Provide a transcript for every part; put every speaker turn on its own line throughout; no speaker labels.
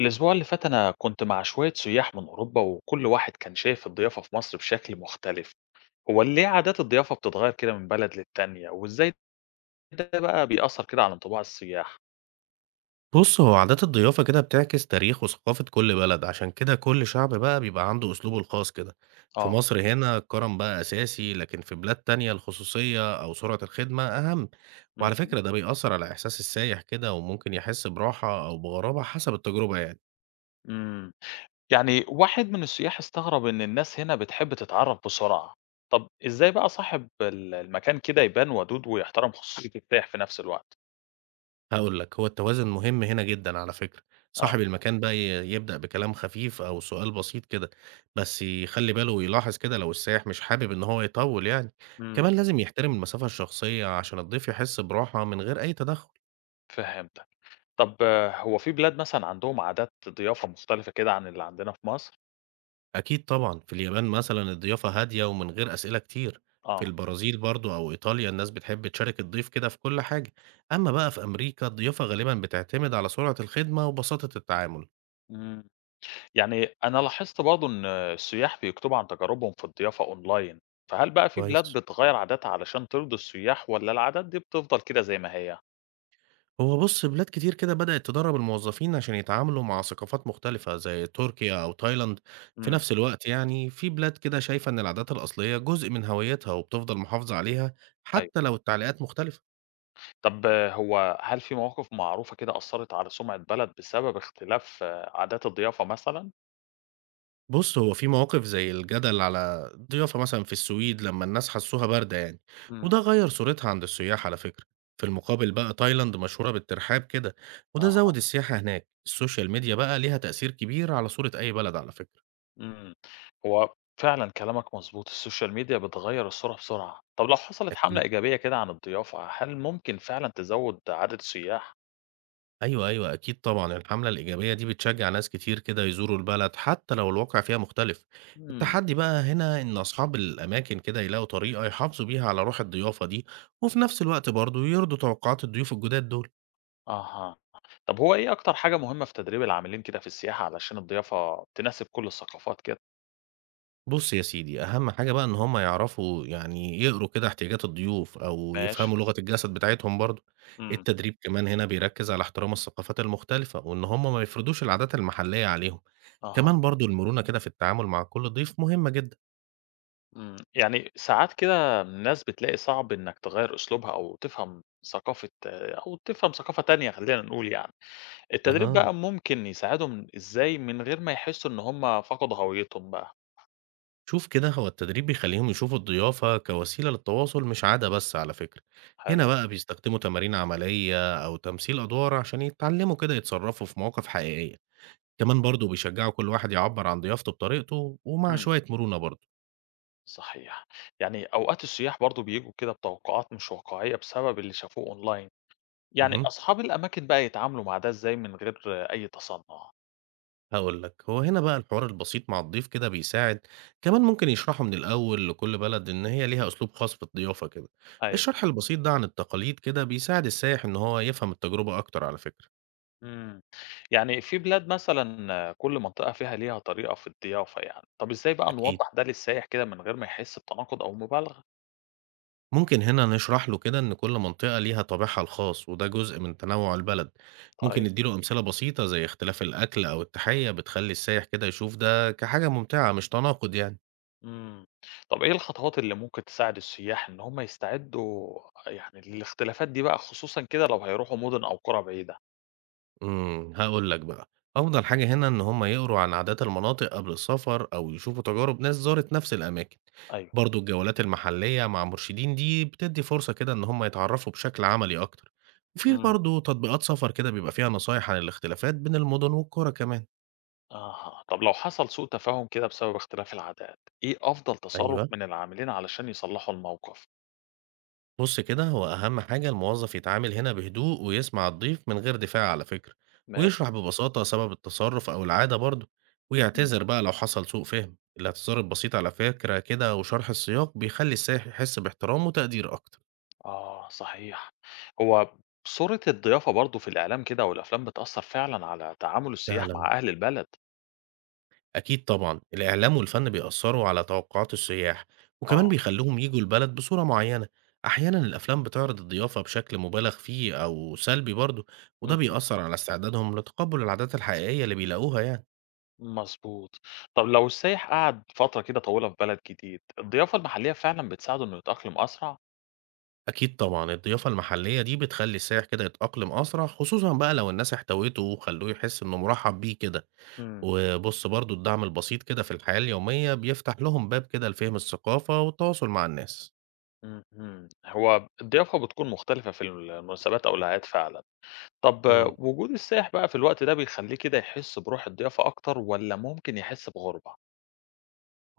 الأسبوع اللي فات أنا كنت مع شوية سياح من أوروبا وكل واحد كان شايف الضيافة في مصر بشكل مختلف، هو ليه عادات الضيافة بتتغير كده من بلد للتانية؟ وإزاي ده بقى بيأثر كده على انطباع السياح؟
بُص، هو عادات الضيافة كده بتعكس تاريخ وثقافة كل بلد، عشان كده كل شعب بقى بيبقى عنده أسلوبه الخاص كده. في
آه.
مصر هنا الكرم بقى أساسي، لكن في بلاد تانية الخصوصية أو سرعة الخدمة أهم. وعلى
اهم.
فكرة ده بيأثر على إحساس السايح كده، وممكن يحس براحة أو بغرابة حسب التجربة يعني.
إمم، يعني واحد من السياح استغرب إن الناس هنا بتحب تتعرف بسرعة، طب إزاي بقى صاحب المكان كده يبان ودود ويحترم خصوصية السائح في نفس الوقت؟
هاقول لك، هو التوازن مهم هنا جدًا على فكرة،
آه.
صاحب المكان بقى يبدأ بكلام خفيف أو سؤال بسيط كده، بس يخلّي باله ويلاحظ كده لو السائح مش حابب إن هو يطوّل يعني،
إمم،
كمان لازم يحترم المسافة الشخصية عشان الضيف يحس براحة من غير أي تدخُّل.
فهمتك. طب هو في بلاد مثلًا عندهم عادات ضيافة مختلفة كده عن اللي عندنا في مصر؟
أكيد طبعًا، في اليابان مثلًا الضيافة هادية ومن غير أسئلة كتير، في
آه.
البرازيل برضه أو إيطاليا الناس بتحب تشارك الضيف كده في كل حاجة، أمّا بقى في أمريكا الضيافة غالبًا بتعتمد على سرعة الخدمة وبساطة التعامل.
إمم. يعني أنا لاحظت برضه إن السياح بيكتبوا عن تجاربهم في الضيافة أونلاين، فهل بقى في بلاد
كويس.
بتغيّر عاداتها علشان ترضي السياح والّا العادات دي بتفضل كده زي ما هي؟
هو بُص، بلاد كتير كده بدأت تدرّب الموظفين عشان يتعاملوا مع ثقافات مختلفة زي تركيا أو تايلاند، في
إمم.
نفس الوقت يعني في بلاد كده شايفة إن العادات الأصلية جزء من هويتها وبتفضل محافظة عليها
أيوه.
حتى لو التعليقات مختلفة.
طب هو هل في مواقف معروفة كده أثّرت على سمعة بلد بسبب اختلاف عادات الضيافة مثلًا؟
بُص، هو في مواقف زي الجدل على الضيافة مثلًا في السويد لمّا الناس حسوها باردة يعني،
إمم.
وده غيّر صورتها عند السياح على فكرة. في المقابل بقى تايلاند مشهورة بالترحاب كده، وده
أها.
زوّد السياحة هناك. السوشيال ميديا بقى ليها تأثير كبير على صورة أي بلد على فكرة.
إمم. هو فعلًا كلامك مضبوط، السوشيال ميديا بتغيّر الصورة بسرعة. طب لو حصلت حملة
أكيد.
إيجابية كده عن الضيافة، هل ممكن فعلًا تزوّد عدد السياح؟
أيوه، أيوه، أكيد طبعًا، الحملة الإيجابية دي بتشجّع ناس كتير كده يزوروا البلد، حتى لو الواقع فيها مختلف.
إمم.
التحدي بقى هنا إن أصحاب الأماكن كده يلاقوا طريقة يحافظوا بيها على روح الضيافة دي، وفي نفس الوقت برضه يرضوا توقعات الضيوف الجداد دول.
أها. طب هو إيه أكتر حاجة مهمة في تدريب العاملين كده في السياحة علشان الضيافة تناسب كل الثقافات كده؟
بُص يا سيدي، أهم حاجة بقى إن هُم يعرفوا يعني يقروا كده احتياجات الضيوف أو
ماشي.
يفهموا لغة الجسد بتاعتهم برضه.
امم.
التدريب كمان هنا بيركّز على احترام الثقافات المختلفة، وإن هُم ما يفرضوش العادات المحلية عليهم.
أها.
كمان برضه المرونة كده في التعامل مع كل ضيف مهمة جدًا.
إمم. يعني ساعات كده الناس بتلاقي صعب إنك تغيّر أسلوبها أو تفهم ثقافة تانية خلّينا نقول يعني. التدريب
أها،
بقى ممكن يساعدهم إزاي من غير ما يحسّوا إن هم فقدوا هويتهم بقى؟
شوف كده، هو التدريب بيخليهم يشوفوا الضيافة كوسيلة للتواصل مش عادة بس على فكرة.
حلو.
هنا بقى بيستخدموا تمارين عملية أو تمثيل أدوار عشان يتعلموا كده يتصرفوا في مواقف حقيقية. كمان برضو بيشجعوا كل واحد يعبر عن ضيافته بطريقته ومع
امم.
شوية مرونة برضو.
صحيح. يعني أوقات السياح برضه بييجوا كده بتوقعات مش واقعية بسبب اللي شافوه online. يعني
أها،
أصحاب الأماكن بقى يتعاملوا مع ده إزاي من غير أي تصنُّع؟
هقول لك، هو هنا بقى الحوار البسيط مع الضيف كده بيساعد. كمان ممكن يشرحوا من الأول لكل بلد إن هي ليها أسلوب خاص في الضيافة كده.
أيوه.
الشرح البسيط ده عن التقاليد كده بيساعد السائح إن هو يفهم التجربة أكتر على فكرة.
إمم. يعني في بلاد مثلًا كل منطقة فيها ليها طريقة في الضيافة يعني، طب إزاي بقى
أكيد،
نوضّح ده للسايح كده من غير ما يحس بتناقض أو مبالغة؟
ممكن هنا نشرح له كده إن كل منطقة ليها طابعها الخاص وده جزء من تنوع البلد. ممكن
طيب.
نديله أمثلة بسيطة زي اختلاف الأكل أو التحية بتخلي السائح كده يشوف ده كحاجة ممتعة مش تناقض يعني.
إمم. طب إيه الخطوات اللي ممكن تساعد السياح إن هم يستعدوا يعني للاختلافات دي بقى خصوصًا كده لو هيروحوا مُدن أو قرى بعيدة؟
هقول لك بقى، أفضل حاجة هنا إن هم يقروا عن عادات المناطق قبل السفر أو يشوفوا تجارب ناس زارت نفس الأماكن.
أيوه.
برضو الجولات المحلية مع مرشدين دي بتدي فرصة كده إن هم يتعرفوا بشكل عملي أكتر، وفي
إمم.
برضو تطبيقات سفر كده بيبقى فيها نصايح عن الاختلافات بين المدن والقرى كمان.
أها. طب لو حصل سوء تفاهم كده بسبب اختلاف العادات، إيه أفضل تصرُّف
أيوه،
من العاملين علشان يصلّحوا الموقف؟
بص كده، هو أهم حاجة الموظف يتعامل هنا بهدوء ويسمع الضيف من غير دفاع على فكرة،
ماشي.
ويشرح ببساطة سبب التصرف أو العادة برضه،
إمم.
ويعتذر بقى لو حصل سوء فهم. الاعتذار البسيط على فكرة كده وشرح السياق بيخلي السائح يحس باحترام وتقدير أكتر.
آه صحيح. هو صورة الضيافة برضه في الإعلام كده والأفلام بتأثّر فعلًا على تعامل السياح
فعلا،
مع أهل البلد.
أكيد طبعا الإعلام والفن بيأثروا على توقعات السياح، وكمان
آه.
بيخلوهم يجوا البلد بصورة معينة. أحيانا الأفلام بتعرض الضيافة بشكل مبالغ فيه أو سلبي برضه، وده
اهم.
بيأثر على استعدادهم لتقبل العادات الحقيقية اللي بيلاقوها يعني.
مضبوط. طب لو السايح قعد فترة كده طويلة في بلد جديد، الضيافة المحلية فعلًا بتساعده إنه يتأقلم أسرع؟
أكيد طبعًا، الضيافة المحلية دي بتخلّي السايح كده يتأقلم أسرع، خصوصًا بقى لو الناس احتوته وخلّوه يحس إنه مرحّب بيه كده،
إمم.
وبُص برضه الدعم البسيط كده في الحياة اليومية بيفتح لهم باب كده لفهم الثقافة والتواصل مع الناس.
اهم. هو الضيافة بتكون مختلفة في المناسبات أو الأعياد فعلًا. طب
إمم.
وجود السائح بقى في الوقت ده بيخلّيه كده يحس بروح الضيافة أكتر والّا ممكن يحس بغُربة؟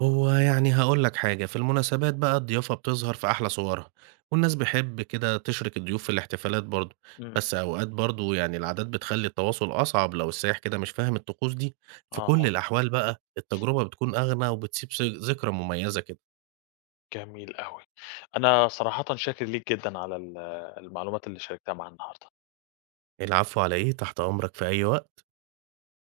هو يعني هاقول لك حاجة، في المناسبات بقى الضيافة بتظهر في أحلى صورها، والناس بيحب كده تشرك الضيوف في الاحتفالات برضه،
إمم.
بس أوقات برضه يعني العادات بتخلّي التواصل أصعب لو السائح كده مش فاهم الطقوس دي، في
آه.
كل الأحوال بقى التجربة بتكون أغنى وبتسيب ذكرى مميزة كده.
جميل أوي. أنا صراحةً شاكر ليك جدًا على المعلومات اللي شاركتها معايا النهارده.
العفو على إيه، تحت أمرك في أي وقت.